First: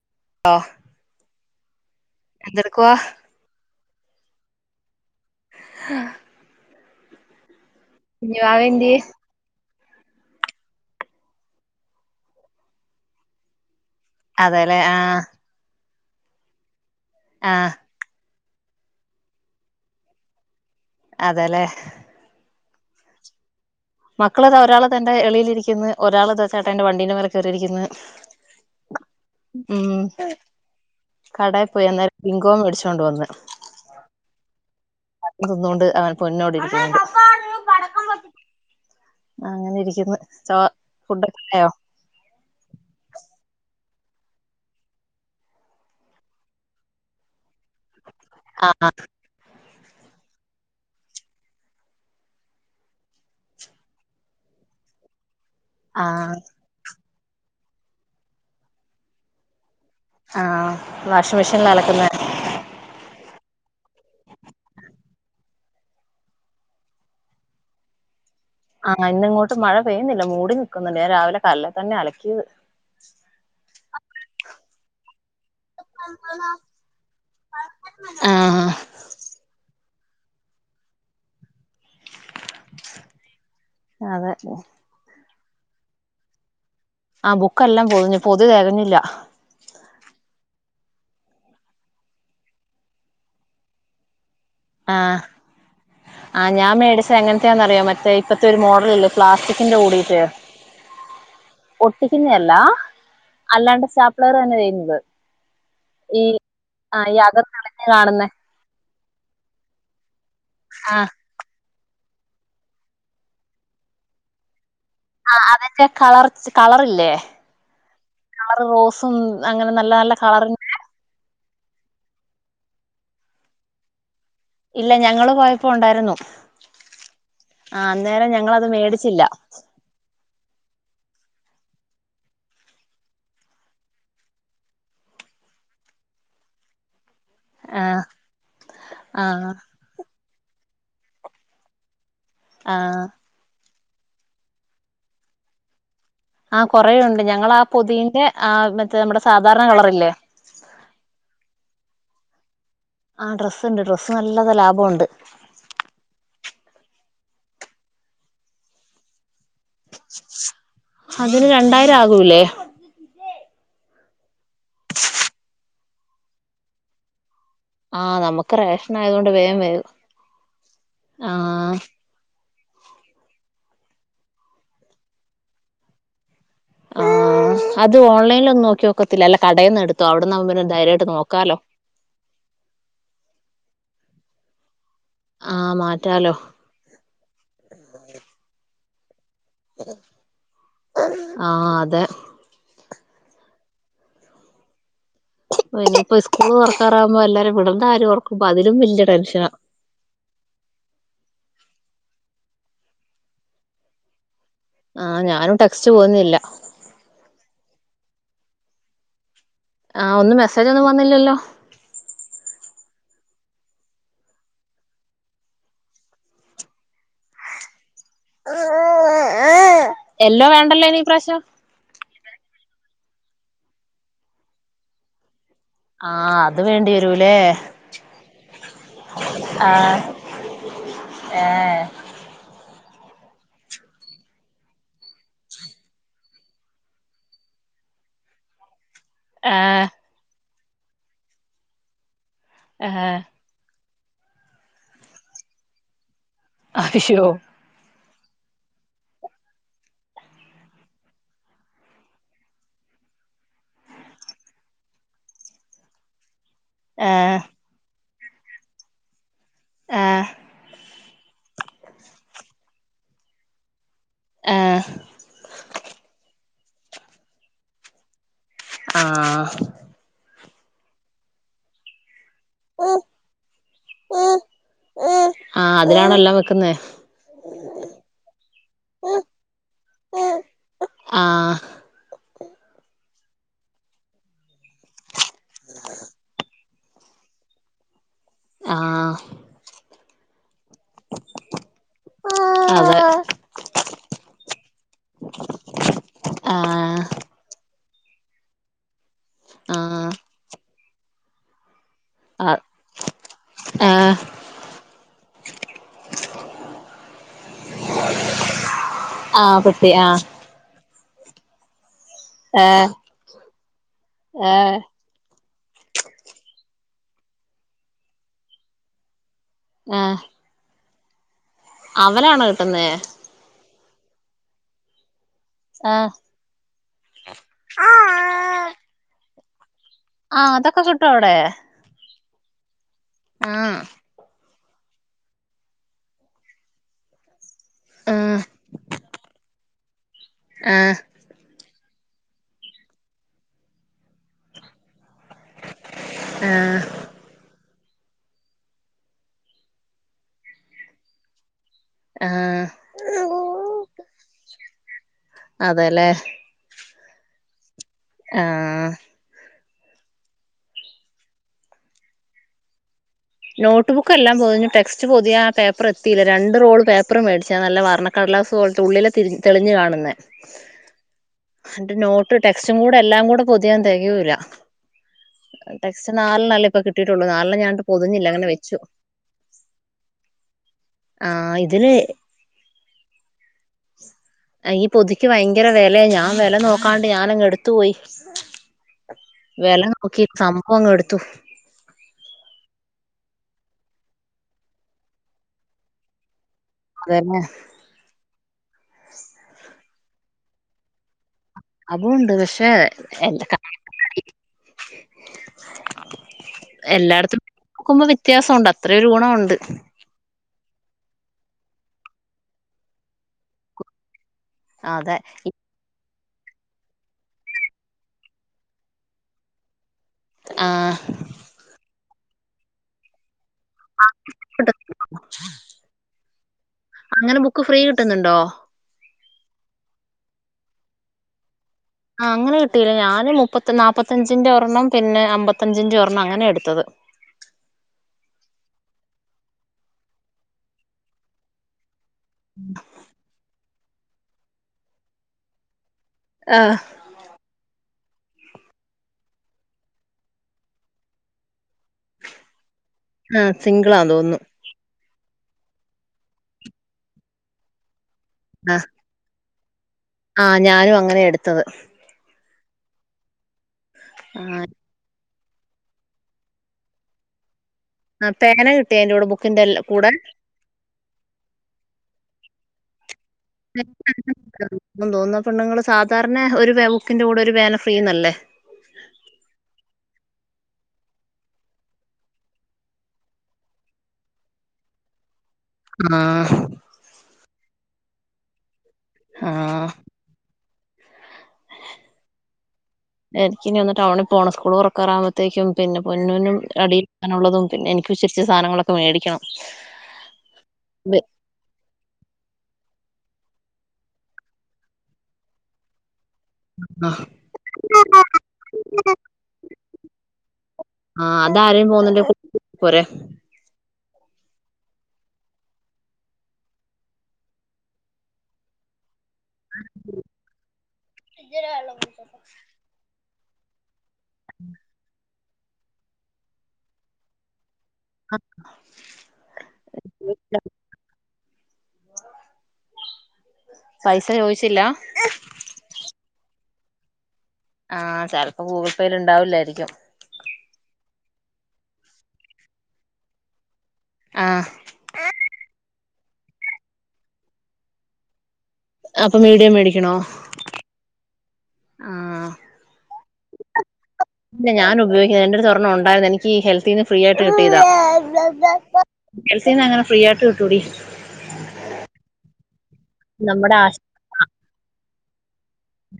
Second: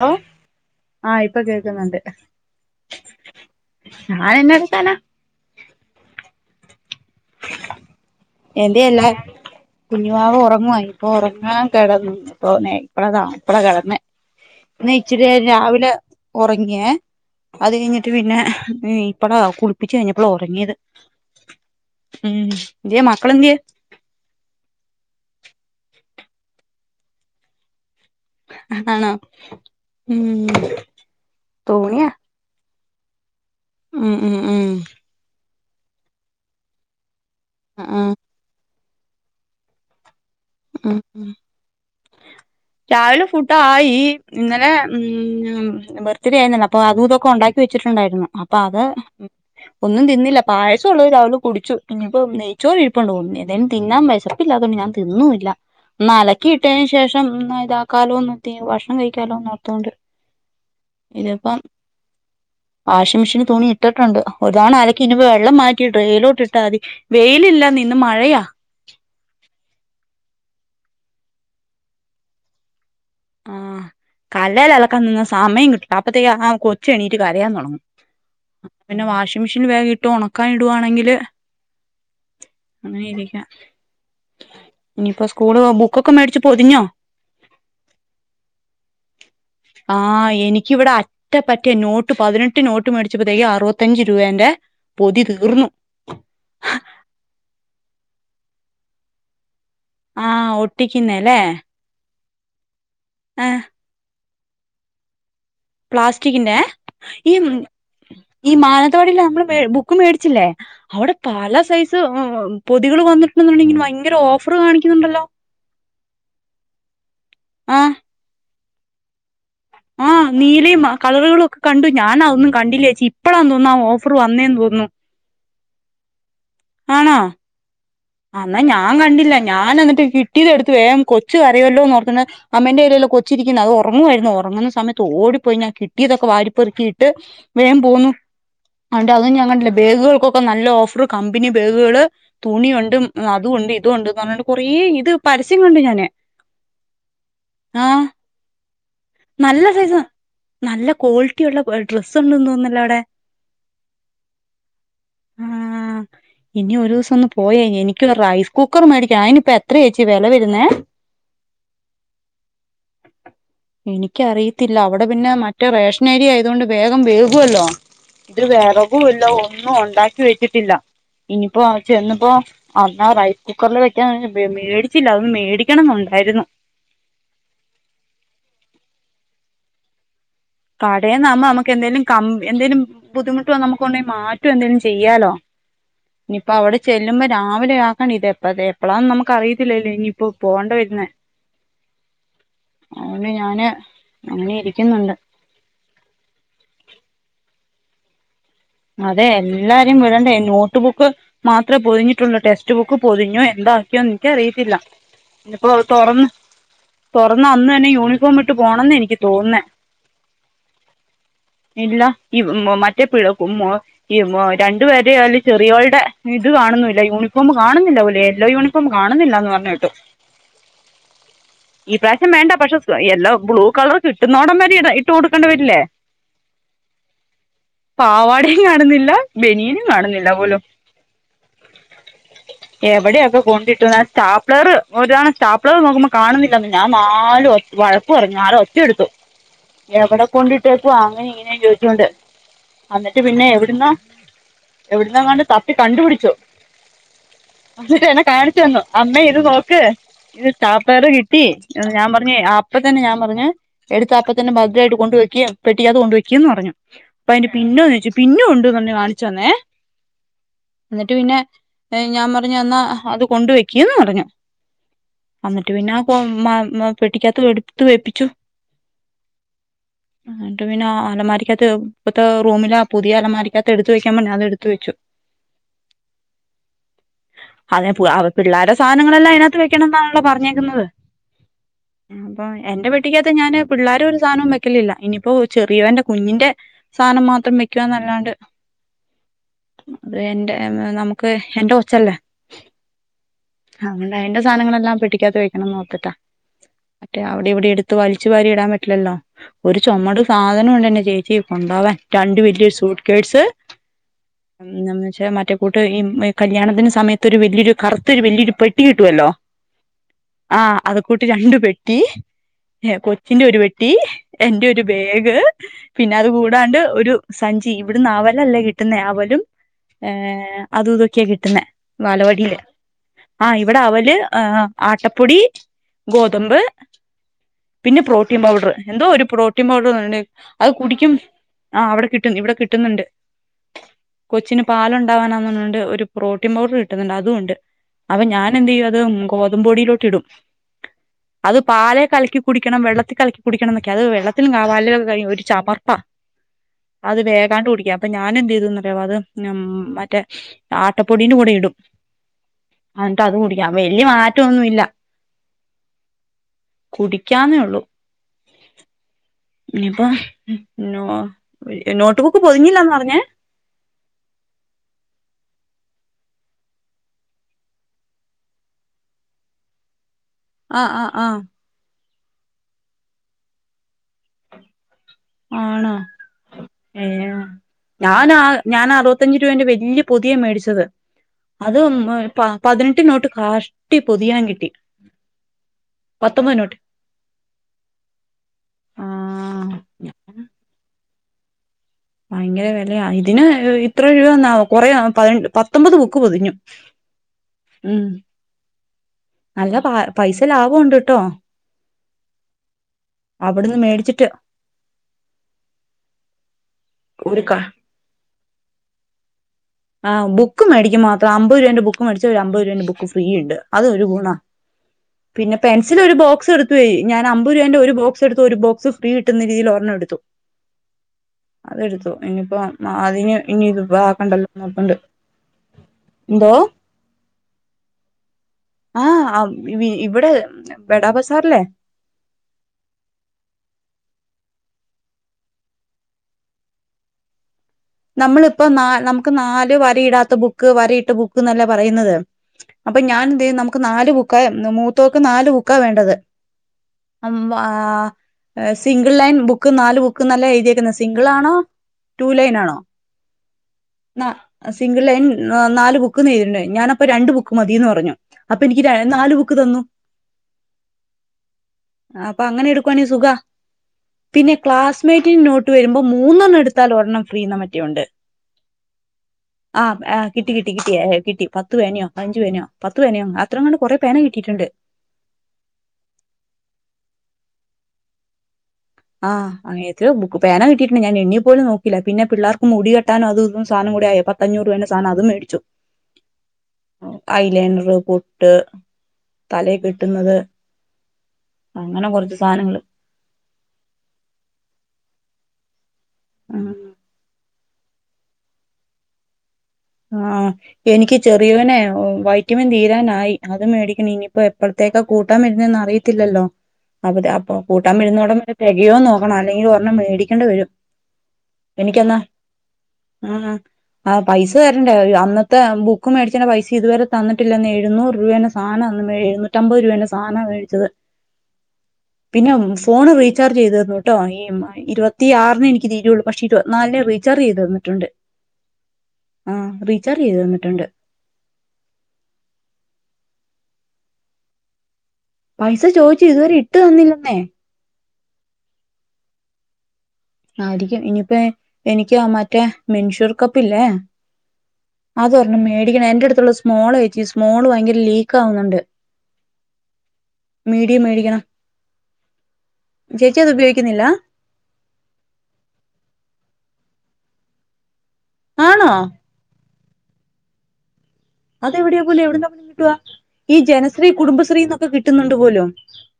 [unintelligible] ആ ഇ ഇപ്പൊ കേക്കുന്നുണ്ട് എന്തെടുക്കുവാ ഞാൻ [unintelligible] [unintelligible] കുഞ്ഞ് വാവ എന്തിയെ കുഞ്ഞ് വാവ ഉറങ്ങുവാ ഇനിപ്പോ ഉറങ്ങാൻ കിടന്നു ഇപ്പൊ ഇപ്പള ഇപ്പളാ കിടന്നെ അതെല്ലേ നീ ആഹ് ഇച്ചിരി രാവിലെ ഉറങ്ങിയെ ആഹ് അത് കഴിഞ്ഞിട്ട് പിന്നെ ഇപ്പളാ കുളിപ്പിച്ച് കഴിഞ്ഞപ്പോളാ ഉറങ്ങിയത് അതെല്ലേ ഉം ന്തിയെ മക്കൾ ന്തിയെ മക്കൾ ദാ ഒരാള് തെന്റെഎളിൽ ഇരിക്കുന്നു ഒരാൾ ദാ ചേട്ടാന്റെ വണ്ടീന്റെ മേൽ കയറിയിരിക്കുന്നു ആണോ ഉം തോണിയാ ച്ചോണ്ട് വന്ന് ഉം ഉം ഉം തിന്നുകൊണ്ട് അവൻ പൊന്നോടി ഇരിക്കുന്നുണ്ട് ആഹ് അങ്ങനെ ഇരിക്കുന്നു ചോ ഉം ഉം ഫുഡൊക്കെ ആയോ രാവിലെ ഫുഡായി ഇന്നലെ ഉം ബർത്ത് ഡേ ആയിരുന്നല്ലോ അപ്പൊ അതും ഇതൊക്കെ ഒണ്ടാക്കി വെച്ചിട്ടുണ്ടായിരുന്നു അപ്പ അത് ഒന്നും തിന്നില്ല പായസൊള്ളത് രാവിലെ കുടിച്ചു. ഇഞ്ഞിപ്പം നെയ്ച്ചോർ ഇരുപ്പുണ്ട് ഒന്നെ എന്തേലും തിന്നാൻ വെശപ്പില്ലാത്തോണ്ട് ഞാൻ തിന്നുവി ആഹ് ന്നലക്കിയിട്ടേന് ശേഷ് മ് ന്നായിതാക്കാലോ നിർത്തി ഭക്ഷണം കഴിക്കാലൊന്നോർത്തോണ്ട് ആഹ് വാഷിംഗ്‌ മെഷീലാ അലക്ക്ന്നെ വാഷിംഗ് മെഷീനിൽ തുണി ഇട്ടിട്ടുണ്ട് ഒര്തവണ അലക്കി ഇനിപ്പോ വെള്ളം മാറ്റി ഡ്രെയിലോട്ട് ഇട്ടാതി വെയിലില്ലാന്നെ ഇന്ന് മഴയാ ആഹ് ഇന്ന് ഇങ്ങോട്ട് മഴ പെയ്യുന്നില്ല. മൂടി നിക്ക്ന്നുണ്ട്. ഞാൻ രാവിലെ കല്ലെ തന്നെ അലക്കിയത്. കല്ലേല് അലക്കാൻ നിന്ന സമയം കിട്ട് അപ്പത്തേക്ക് ആ കൊച്ച് എണീറ്റ് കരയാൻ തൊടങ്ങും ആഹ് പിന്നെ വാഷിംഗ് മെഷീൻ വേഗയി ട്ടു ഒണക്കാൻ ഇടുവാണെങ്കില് അങ്ങെനെരിക്ക അതെ ഇഞ്ഞ്പ്പൊ സ് കൂള് ബുക്കൊക്കെ മേടിച്ച് പൊതിഞ്ഞോ ആഹ് ബുക്കെല്ലാം പൊതിഞ്ഞ് പൊതി തെഴഞ്ഞില്ല കി വിടെ അറ്റപ്പറ്റിയ നോട്ട് പതിനെട്ട് നോട്ട് മേടിച്ചപ്പോഴത്തേക്ക് അറുപത്തഞ്ച് രൂപേന്റെ ആ പൊതി തീർന്നു ആ ഞാൻ മേടിച്ച എങ്ങനത്തെയാന്ന അറിയോ മറ്റേ ഇപ്പത്തെ ഒരു മോ പ്ലാസ്റ്റി ആഹ് ഒട്ടിക്കുന്നേല്ലേ പിന്നെയല്ലാ അല്ലാണ്ട് സ പിള്ളേർന്ന വ്യുനത് പ്ലാസ്റ്റിക്കിന്റെ ഈമ് തെളിഞ്ഞ് കാണുന്നെ ഈ മാ പാടില്ല ബുക്ക് മേടിച്ചു [unintelligible] ച്ച് ലെ ആഹ് അവിടെ പാല സൈ ച്ച് ഓ പൊതുകൾ വന്നിട്ടുണ്ടെങ്കിൽ ഭയങ്കര ഓഫർ കാണി ആ അതന്റെ കളർ ച്ച് കളർ ഇല്ലേ റോസും അങ്ങനെ നല്ല ആ നല്ല കളറിങ് നീലയും കളറുളും കണ്ടുഞാനാതന്നും കണ്ടില്ലേച്ചി ഇപ്പഴാന്നഓ പ്പുറ വന്നേന്ന് തോന്നുന്നു ഇപ്പണ്ടായിരുന്നു ആ എന്നന്നാ ഞാൻ മേടിച്ചില്ല കണ്ടില്ല ഞാൻ എന്നിട്ട് കിട്ടിയത് എടു വേം കൊച്ചു കരയലോന് ഓർക്കണേ അമ്മേന്റെ കയ്യിലല്ലേ കൊച്ചിരിക്കുന്നത് അത് ഉറങ്ങുമായിരുന്നു ഉറങ്ങുന്ന സമയത്ത് ഓടിപ്പോയി ഞാൻ കിട്ടിയതക്കെ വാരിപേറികി ട്ട് വേം ആഹ് പോുന്നു അ ത് ഞ ആഹ് കണ്ടില്ല ബെഗുകൾക്കൊക്കെ നല്ല ടോ കമ്പനി ബേഗുകള് തുണി ഉ റ്റു ആഹ് അതുകൊണ്ട് ഇതൊണ്ട്ന്ന് പറഞ്ഞണ്ട് കൊറേ ഇത് പരസ്യങ്ങളുണ്ട് ഞാനാന് ആ കൊറെേയൂണ്ട് ഞങ്ങ ആ പൊതിന്റെ ആ മറ്റേ നമ്മുടെ നല്ല സാധാരണ കളർല്ലേ ഡ്രസ് ഒന്നുംന്നല്ല ആഹ് ഡ്രസ്സുണ്ട് ഡ്രസ്സ് നല്ലതാ ലാഭണ്ട് പോയി എനിക്കൊരു റൈസ് കുക്കർ മേടിക്കഅയിനിപ്പ എത അതിന് രണ്ടായിരം ആകൂല്ലേ എനിക്കറിയ ത്തില്ല അവിടെ പിന്നെ മറ്റ റേഷനരി ആയതുകൊണ്ട് വേഗം വേവും ല്ലോ ആഹ് ഇത് നമുക്ക് റേഷൻ വിറകുല്ല ആയതുകൊണ്ട് വേഗം ഒന്നും വരും ഉണ്ടാക്കി വെച്ചിട്ടില്ല ഇനിയിപ്പോ ആഹ് ചെന്നിപ്പോ [unintelligible] റൈസ് കുക്കറില് വെക്കാൻ വെ മേടിച്ചില്ല മേടിക്കണന്നുണ്ടായിരുന്നു ആ അത് ഓൺലൈലൊന്നു നോക്കിയോക്കത്തില്ലെ അല്ല കടയിന്നെടുത്തൊ അ കടേന്നാവുമ്പം നമ്മക്ക് എന്തേലും കം എന്തേലും ബുദ്ധിമുട്ട് വന്ന് നമു കൊണ്ടോയി മാറ്റോ എന്തേലും ചെ ചെയ്യാലോ ആഹ് മാറ്റാലോ ഞ്ഞിപ്പ അവിടെ ചെല്ലുമ്പോ രാവിലെ ആക്കണ ഇത് എപ്പതേ പ്പളാ നമ ക്കറിയത്തില്ലേലെ ഞ്ഞിപ്പോ പോണ്ട വര്ണെ ആഹ് അതെ അതോണ്ട് ഞാന് അങ്ങനെ ഇരിക്കിന്ന്ണ്ട് എനിപ്പം സ്കൂള് തൊറക്കാറാവുമ്പോ എല്ലാരുവ്ട [unintelligible] അതെ എല്ലാരേം വിടണ്ടേ നോട്ട് ബുക്ക് മാത്രേ പൊതിഞ്ഞിട്ടുള്ളു ടെസ്റ്റ് റ്റ് ബുക്ക് പൊതിഞ്ഞോ എന്താക്കിയോ ന്ക്ക് അറിയി ഇല്ല ആഹ് ഞാനും ഞ്ഞിപ്പോൾ ടെക്സ്റ്റ് തൊറന്ന് പോന്നില്ല തൊ തൊറ്ന്ന അന്നന്നെ യൂണിഫോമിട്ട് പോണന്നെനിക്ക് ആഹ് ഒന്നും മെസ്സേജൊന്നും വന്നില്ലല്ലോ ഇല്ല ഈ [unintelligible] [unintelligible] ഈ മൊ രണ്ട് പേര്ടെയ്ല് ചെറിയോൾടെ ഇത് കാണുന്നുല്ല യൂണിഫോമ് കാണുന്നില്ലപോലെ യില്ല യൂണിഫോം കാണുന്നില്ലാന്ന് പറഞ്ഞ് എ യല്ലോ വേണ്ടല്ലോ അയ്ന് ഇപ്രാശ്യം മേണ്ട പക്ഷെ യെല്ലോ ബ്ലൂ കളർ കിട്ടുന്നോടം വരെ ഇട ഇട്ട് കൊടു ആഹ് അത് വേണ്ടി വരൂലേ പാവാടയും കാണുന്നില്ല ബനിയനും ആഹ് കാണുന്നില്ല പോലും ഏഹ് എവിടെയൊക്കെ കൊണ്ടിട്ടുന്ന ആ സ്റ്റാപ്ലയറ് ഒരു തവണ സ്റ്റാപ്ലയറ് നോക്കുമ്പോ കാണുന്നില്ലാന്ന് ഞാൻ നാലു ഒ വഴക്ക് പറഞ്ഞു [unintelligible] ക്കെടുത്തു ആഹ് എവിടെ കൊണ്ട് ഇ ഇട്ടേക്കുവ അങ്ങനെയും ഇങ്ങനെയും ചോയിച്ചോണ്ട് ആഹ് അന്നിട്ട് പിന്നെ എവിടുന്നോ എവിടുന്നാങാണ്ട് തപ്പി കണ്ടുപിടിച്ചു അശ്യോ എന്നെ കാണിച്ചു തന്നു അമ്മെ ഇത് നോക്ക് ഇത് സ്റ്റാപ്പേറ് കിട്ടി ഞാൻ പറഞ്ഞെ അപ്പ തന്നെ ഞാൻ പറഞ്ഞു എടുത്താപ്പത്തന്നെ ഭദ്രായിട്ട് കൊണ്ടുവെയ്ക്ക് പെട്ടിക്കാത്ത് കൊണ്ട് വെയ് ക്ക്ന്ന് പറഞ്ഞു അപ്പൊ ആഹ് അയിൻ്റെ പിന്ന് ചോയിച്ചു പിന്നും ഉണ്ടുന്ന് പറഞ്ഞ് കാണിച്ച് തന്നേ ആഹ് എന്നിട്ട് പിന്നെ ഞാൻ പറഞ്ഞു എന്നാ അത് കൊണ്ട് വെയ്ക്ക് ക്ക്ന്ന് പറഞ്ഞ് ആഹ് എഅന്നിട്ട് പിന്നെ കൊ മ്മ മ പെട്ടിക്കാത്ത് വെടുത്ത് വേപ്പിച്ചു ആഹ് ട്ടു പിന്നാ അലമാരിക്കാത്ത് റൂമിലാ പുതിയ അലമാരിക്കകത്ത് എടുത്ത് വെക്കാൻ പറഞ്ഞ അത് എടുത്തു വെച്ചു. ആഹ് അതിലാണോ എല്ലാം വെക്കുന്നേ അതെ പിള്ളേരെ സാധനങ്ങളെല്ലാം അതിനകത്ത് വെക്കണം എന്നാണല്ലോ പറഞ്ഞേക്ക്ന്നത് ആഹ് ആഹ് എന്റെ പെട്ടിക്കാത്ത് ഞാന് പിള്ളേര ഒരു സാധനവും വെക്കലില്ല ഇനിപോ പ്പോ ചെറിയവന്റെ കുഞ്ഞിന്റെ സാനം മാത്രം വക്യാനല്ലാണ്ട് ആഹ് വേണ്ട നമുക്ക് എന്റെ കൊച്ചല്ലേ അതെ അങ്ങനെ എന്റെ സാധനങ്ങളെല്ലാം പെട്ടി ക്കാത്ത് വെക്കണംന്ന് ഓർത്തിട്ടാ ആഹ് മറ്റേ അവിടെ ഇവിടെ എട് ട്ടു വാലിച്ച് വാരി ഇടാൻ പ ലല്ലോ ഒരു ആഹ് ചൊമട് സാധനംണ്ട്ന്റെ ചേച്ചീമ് കൊണ്ടോവൻ രണ്ട് ആഹ് വല്യൊരു സൂട്ട് കേട്ട്സ് ആഹ് പിന്നെന്താച്ച മറ്റേ കൂട്ട് ഈ കല്യാണത്തിന് സമയത്ത് ഒരു വല്യരു കറുത്ത് ഒരു വല്യൊരു പെട്ടി കിട്ടുവല്ലോ ആഹ് പട്ടി ആഹ് ആഹ് അത് കൂട്ടി രണ്ടു പെ ട്ടീ ഏഹ് കൊച്ചിന്റെ ഒരു പെട്ടി എന്റെ ഏഹ് ഒരു ബാഗ് പിന്നെ കൂടാണ്ട് ഒരു സഞ്ചി ഇവിടുന്ന് അവലല്ലേ കിട്ടുന്നെ അവലും ആഹ് ഏഹ് അതുതെക്ക്യ കിട്ടു അവലാണോ വാലവാടിയില് കിട്ടുന്നേ ആഹ് ഇ ഇവ്ടെ അവല് ഏഹ് ആട്ടപ്പൊ പൊടീ ആഹ് ഗോതമ്പ്, പിന്നെ പ്രോട്ടീൻ പൗട്റ് എന്തോ ഒരു പ്രോ പ്രൊട്ടിൻ പൗഡർ നല്ലേ ആഹ് അത് അതൊക്കെ കിട്ടും അവിടെ അവ്ടെ കിട്ടും ഇവിടെ കിട്ടുന്നുണ്ട് ആഹ് കൊച്ചിന് പാലുണ്ടാവാനന്നറഞ്ഞിട്ട് ഒരു പ്രോട്ടീൻ പൗഡർ കിട്ടുന്നുണ്ട് അതുമുണ്ട് അപൊ ആഹ് ഞാനെന്തിയ്യത് ഉം ഗോതമ്പൊടിയിലോ- ഇടും ആഹ് അത് പാലേ- കലക്കി കുടിക്കണം വെള്ളത്തി കല ക്കി കുടിക്കണം ന്നൊക്കെ അത് വെള്ളത്തില് [inaudible] കാവാലേ കൈ ചമർപ്പ ആഹ് അത് വേഗാണ്ട് കുടിക്കാം അപ്പൊ ഞാൻ എന്തെയ്തുന്നറിയാവോ അത് മറ്റെ ആട്ടപ്പൊടീന്റെ കൂടെ ഇടും ആഹ് ആ എന്നിട്ട് അത് കുടിക്കാം വലിയ മാറ്റംഒന്നുമില്ല അതെല്ലേ കുടിക്കാന്നേ ഉള്ളൂ ആഹ് ഇനി ഇപ്പോ നോ നോട്ട് ബുക്ക് എല്ലാം പൊതിഞ്ഞ് ടെക്സ്റ്റ് പൊതിയാൻ പേപ്പർ എത്തിയില്ല. രണ്ട് റോൾ പേപ്പർ വാങ്ങിച്ചു. ഉള്ളിൽ തെളിഞ്ഞു കാണുന്നത് ആ ആ ആഹ് നോട്ട് ടെക്സ്റ്റും കൂടെ എല്ലാം കൂടാ പൊതിയാൻ [unintelligible] ഇരുപതു രൂപ ആണോ ടെക്സ്റ്റ് നാലെണ്ണം അല്ലെ ഇപ്പൊ കിട്ടിയിട്ടുള്ളു നാലെണ്ണം ഞാ ഞാൻ ആ ഞാൻ അറുപത്തഞ്ച് രൂപേന്റെ വലിയ പൊതിയ മേടിച്ചത് ആ ഇതിന് പതിനെട്ട് നോട്ട് കഷ്ടി പൊതിയൻ കിട്ടി ഈ പൊതിക്ക് ഭയങ്കര വിലയ ഞാൻ വില പത്തൊമ്പത് നോട്ട് നോക്കാണ്ട് ഞാനങ്ങ് എടുത്തു പോയി ആ വില [unintelligible] നോക്കി സംഭവം ഇങ്ങ് എടുത്തു ഭയങ്കര വെലയാ ഇതിന് ഇത്ര രൂപേന്നാവും കൊറേ [unintelligible] പത്തൊമ്പത് ബുക്ക് പൊതിഞ്ഞു അതുതന്നെ ഉം നല്ല പൈസ ലാഭം ഉണ്ട്ട്ടോ അതുംണ്ട് പക്ഷെ എന്താ അവിടുന്ന് മേടിച്ചിട്ട് [unintelligible] എല്ലാടത്തും നോക്കുമ്പോ വ്യത്യാസമുണ്ട് അത്ര ഒരു ഗുണമുണ്ട് ബുക്ക്‌ മേടിക്കമ്പ മാത്ര അമ്പത് രൂപേന്റ ബുക്ക്‌ മേടിച്ച ഒരു അമ്പത് രൂപേന്റ ബുക്ക് ഫ്രീ ഉണ്ട് അത് ഒരു ഗുണാ അതെ പിന്ന പെൻസിൽ ഒരു ബോക് സൊറിപ്പെയ് ഞാനമ്പത് രു വന്റെ ഒര് ബോക്സെടുത്തു [unintelligible] ഒരു ബോക്സ് ഫ്രീ കിട്ടുന്ന രീതിൽ ഒരെണ്ണടുത്ത് ത്തു ആ അതെടുത്തു ഇനിപ്പോ [unintelligible] മാതിന് ഇന്നി ഇത് വാക്കണ്ടല്ലോ [unintelligible] [inaudible] ന്തോ [inaudible] അങ്ങനെ ബുക്ക് ഫ്രീ കിട്ടുന്നുണ്ടോ ആഹ് ആ ഇവി വ് ഇവിട്ബെടാ ബസാറിലേ ആ അങ്ങനെ കിട്ടീണ് ഞാന് മുപ്പത്തി നാപ്പത്തഞ്ചിന്റെ ഒരെണ്ണം പിന്നെ അമ്പത്തഞ്ചിന്റെ ഒരെണ്ണം അങ്ങനെ എടുത്തത് നമ്മളിപ്പോ നാ നമുക്ക് നാല് വരയിടാത്ത ബുക്ക് വരയിട്ട ബുക്ക് എന്നല്ലേ പറയുന്നത് അപ്പൊ ഞാൻ ന്ത്‌ ചെയ്യും നമു മുക്ക് നാല് ബുക്ക്‌ മൂത്തോക്ക് നാല് ബുക്കാ വേണ്ടത് ആ അമ്പ ആഹ് ഏഹ് സിംഗിൾ ലൈൻ ബുക്ക് നാല് ബുക്ക്ന്നല്ലേ എഴുതിയേക്കുന്ന സിംഗിൾ ആണോ റ്റു ലൈൻ ആണോ ആഹ് സിംഗിളാന്ന് തോന്നുന്നു ഗിൾ ലൈൻ നാല് ബുക്ക്ന്ന് എഴുതീണ് ഞാനപ്പ രണ്ട് ബുക്ക് മതീന്ന് പറഞ്ഞു അപ്പെനിക്യ് [unintelligible] ന്നാലുബുക് ക്ക് തന്നു ആഹ് ഞാനും അങ്ങനെ എടുത്തത് പ്പൊ അങ്ങനെ എടുക്കുവാണേ സുഖ പിന്നെ ആ ക്ലാസ്മേറ്റ് റ്റ് ഇന്നോട്ട് വരുമ്പോ മൂന്നെണ് എടുത്താൽ ഒരെണ്ണം ഫ്രീ ന്നാ മറ്റ് ആ പേന കിട്ടിയതിന്റെകൂടെ ബുക്കിന്റെല്ല ആ കൂടെ കിട്ടി കിട്ടി കിട്ടി കിട്ടി പത്ത് പേനയോ പതിനഞ്ച് പേനയോ പത്ത് പേനയോ അത്രങ്ങാണ്ട് കൊറെ പേന കിട്ടിയിട്ടുണ്ട് [unintelligible] തോന്നപെണ്ണുങ്ങള് സാധാരണ ഒരു പേ ബുക്കിന്റെ കൂടെ ഒരു പേന ഫ്രീ നല്ലേ ആഹ് അനിയത്ബുക്ക്‌പേന കിട്ടിട്ടുണ്ട് ഞാൻ എണ്ണ്യേപോലും നോക്കില്ല പിന്ന പിള്ളേർക്ക് മുടി കെട്ടാനും അതുമിതും സാനം കൂടെ ആയി പത്ത് അഞ്ഞൂറ് രൂപേന്റെ സാനം അതും മേടിച്ചു ആഹ് ഐലേനെർ പൊട്ട് ട്ട് തലേ ആഹ് കെട്ടുന്നത് അങ്ങനെ കൊറച്ച് സാനങ്ങള് പോണ സ്കൂള് തൊറക്കാറുമ്പോത്തേക്കും പിന്നെ പൊന്നുനും അടിയിരിക്കാനുള്ളതും പിന്നെ എനിക്കു [unintelligible] ശ്വച്ച സാനങ്ങളൊക്കെ മേടിക്കണം ആഹ് എനിക്ക് ചെറിയോനെ വൈറ്റമിൻ തീരാനായി അത് മേടിക്കണം ഇനിയിപ്പോ എപ്പളത്തേക്ക കൂട്ടാൻ വരുന്നെന്നറിയി ത്തില്ലല്ലോ ആഹ് അവിടെ അപ്പൊ കൂട്ടാൻ വരുന്നോടം [unintelligible] തിക യോ നോക്കണം അല്ലെങ്കിൽ ഒരെണ്ണം മേടിക്കേണ്ടി വരും ആഹ് അതാരേലും എനിക്കെന്നാ പോകുന്നുണ്ടെ പോരെ ആ ആ പായിസ് അത് തരണ്ടേ അന്നത്തെ ബുക്ക് മേടിച്ചൻ്റെ പൈസ ഇതുവരെ തന്നിട്ടില്ലന്നേ എഴുന്നൂറ് രൂപന്റെ സാനമന്ന് മേട് മുന്നൂറ്റമ്പത് രൂപന്റെ സാനാ മേടിച്ചത് പിന്നെ ഫോൺ റീ ചാർജ് ചെയ്ത് തന്നോ ട്ടോ ഇ എം ഐ ഇരുപത്തി ആറ് അന്നേ എനിക്ക് തീരുള്ളൂ പക്ഷേഇരുപത്തിനാലിനു റീചാർജ് ചെയ്ത് തന്ന് ആഹ് ആഹ് റീചാർജ് ചെയ്ത് തന്നിട്ടുണ്ട് പൈസ ചോയിച്ചില്ല പൈസ ചോദിച്ചു ഇതുവരെ ഇട്ട് തന്നില്ലന്നേ ആഹ് ചിലപ്പോ ഗൂഗിൾ പേയിൽ ഇണ്ടാവൂല്ലായിരിക്കും ആയിരിക്കും ഇനിയിപ്പേ എനിക്ക് മറ്റേ മെൻഷൂർ കപ്പ് ഇല്ലേ ആഹ് അത് ഒരെണ്ണം മേടിക്കണം എന്റെ അടുത്ത് ടുത്തുള്ള സ്മോളചേച്ചി സ്‌മോള് ഭയങ്കര ലീക്ക് ക്കാകുന്നുണ്ട് അപ്പൊ മീഡിയം മേടിക്കണോ മീടിയം മേടിക്കണം ആഹ് ചേച്ചി അത് ഉപയോഗിക്കുന്നില്ല എൻ്റട്ത്ത് ഒരണ്ണം ഒണ്ടായിരുന്നു. എനിക്ക് ഹെൽത്തീന്ന് ഫ്രീ ആയിട്ട് കിട്ടിയതാ ആണോ ഗൾഫീന്നങ്ങന ഫ്രീയാട്ട് കിട്ടോടി അതെവിടെയാ പോലെ എവി ട്ന്നോ ത്‌വാ ഈ നമ്മുടെ ആശു ജനശ്രീ കുടുംബശ്രീ ന്നൊക്കെ കി തിന്നൊണ്ട് പോലും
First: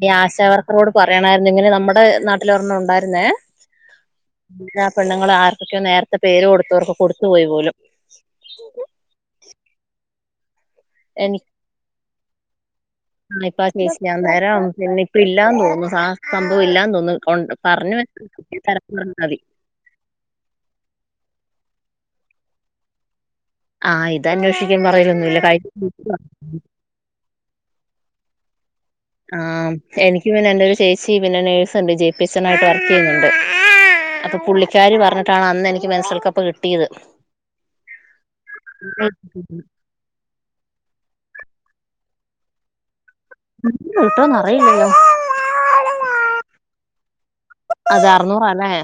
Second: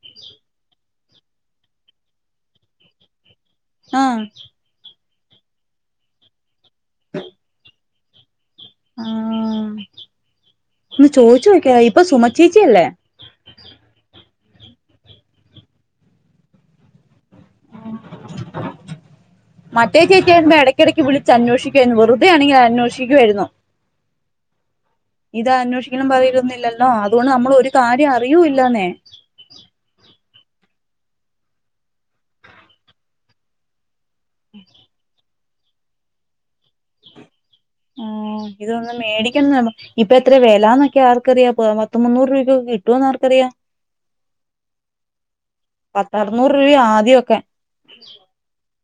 ഈ ആശാവർക്കറോട് പറയണാരുന്നു ഇങ്ങനെ നമ്മ്ടെ നാട്ടിലൊരണ്ണം ഒണ്ടാരുന്നേ ആഹ് പെണ്ണ്ങ്ങള് ആർക്കക്കയോ നേരത്തെ പേര് കൊടു ത്തവർക്ക് കൊടുത്തു പോയി പോലും [unintelligible] ആ ഇന്ന് ചോയ്ച്ചോക്കായി ഇപ്പ സുമ ചേച്ചി അല്ലേ അ ഇപ്പ ചേച്ചി ഞാൻ നേരം പിന്നെ ഇപ്പ ഇല്ലാന്ന് തോന്നുന്നു ആ സംഭവം ഇല്ലാന്ന് തോന്നുന്നു കൊണ്ട് പറഞ്ഞു വെ തര പറഞ്ഞാതി യ്ക്ക ആരുന്നു വെറുതെ ആണെങ്കി അ അന്വേഷിക്കു ആയിരുന്നു ആ ഇത് അന്വേഷിക്കാൻ പറയലൊന്നുമില്ല ഇത് അന്വേഷിക്ക്ന്നും കഴിഞ്ഞ പറയരുന്നില്ലല്ലോ അതുകൊണ്ട് നമ്മളൊര് കാര്യം അറിയൂ ഇൽ തന്നെ ആ എനിക്ക് പിന്നെ എന്റെ ഒരു ചേച്ചി പിന്നെ നേഴ്സൊണ്ട് ജെ പി സണായിട്ട് വർക്ക് എയ്യുന്ന [inaudible] ചെയ്യുന്നുണ്ട് അപ്പ പുള്ളിക്കാരി പറഞ്ഞിട്ടാണ് അന്ന്ന്നെ എനിക്ക് മെൻസൽക്കപ്പ് കിട്ടിയത് ആ ഇതൊന്ന് മേടിക്ക്ന്ന് വ ഇപ്പ എത്ര വെലാന്നൊക്കെ ആർക്കറിയ ഇപ്പോ പത്തു മുന്നൂറ് റ്‌രൂപകിട്ടോന്ന് ആർ ഇന്ന് കിട്ടോന്നറിയില്ലല്ലോ പത്തറുന്നൂറ് രൂപ ആദ്യമൊക്കെ അത് അറ്നൂറാല്ലേ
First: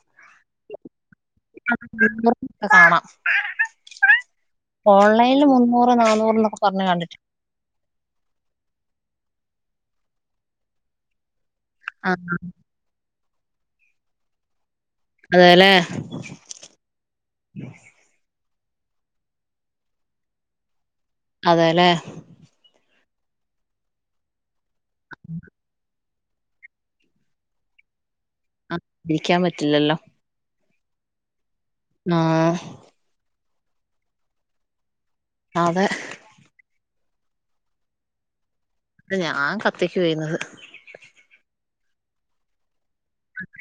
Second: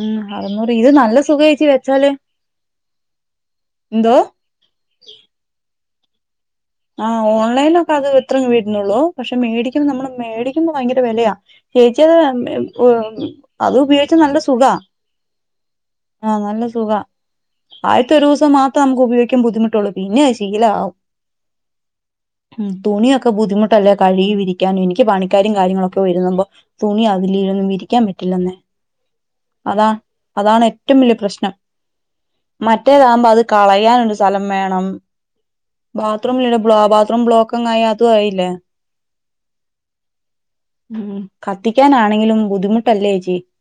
ഉം അറുന്നൂറ് ഇത് നല്ല സുഖ ഏച്ചി വെച്ചാല്. കാണാം ന്തോ ഇപ്പ നാനൂറിനൊക്കെ ആ ഓൺലൈനൊക്ക അത് ഇത്രേം വരുന്നുള്ളൂ പക്ഷെ ഇത് മേടിക്കുന്ന നമ്മള് മേടിക്കുന്ന ഭയങ്കര വെലെയാ ചേച്ചി ആ അത് മ് ങ് അത് ഉപയോഗിച്ച നല്ല സുഖാ അതെല്ലേ ആ നല്ല സുഖാ ആയിത്തൊരു സ് ഇത് മാത്തം നമുക്ക് ഉപയോഗിക്കാൻ ബുദ്ധിമുട്ടൊള്ളൂ പിന്നെ ശീല ആവും അതെല്ലേ തുണിയൊക്ക ബുദ്ധിമുട്ടല്ലേ കഴികി വിരി എനിക്ക് പണിക്കാരിം കാര്യങ്ങളൊ പ്പം വിരുന്നുമ്പോ തുണി അതിലിരുന്ന് വിരിക്കാൻ പ ഇല്ലന്നേ ആ ഇരിക്കാൻ അതാ പറ്റില്ലല്ലോ അതാണ് ഏ റ്റം വല്ല്യ പ്രശ്നം ആ മറ്റേതാവുമ്പോ അത് കളയാനൊരു സ്ഥലം മേണം അതെ ബാത്‌റൂമിലൊരു ബ്ലാ ബാത്റൂം ബ്ലോക്കങ് ആയ അതും ആയില്ലേ ഞാൻ കത്തിക്കു ആയിരുന്നു കത്തിക്കാനാണങ്കിലും ബുദ്ധിമു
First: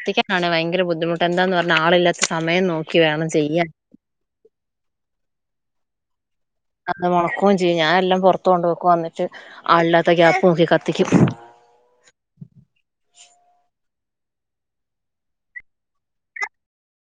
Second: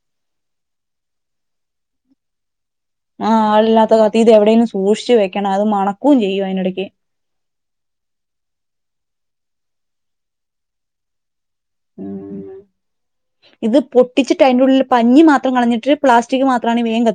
ത്തിക്കാനാണ് ഭയങ്കര ബുദ്ധിമുട്ട് എന്താന്ന് പറഞ്ഞാ ആളില്ലാത്ത സമയം നോ ആ ആളില്ലാത്ത കത്തി ഇത് എവിടേലും സൂക്ഷിച്ച് വെക്കണം അത് മണ കൂൻ ചെയ്യുവാൻ അത് മുണക്കും ചെയ്യും ഞാൻ എല്ലാം പുറത്ത കൊണ്ട് വയ്ക്കും അന്നി ആല്ലാത്ത ഗ്യാപ്പ് നോക്കി കത്തിക്കും ഉ ഇത് പു ത്തിച്ചിട്ട് അയ്‌ന്റുള്ളിൽ പഞ്ഞി മാത്രം കളഞ്ഞിട്ട് പ്ലാസ്റ്റിക്ക് മാത്രാണ് വേ ക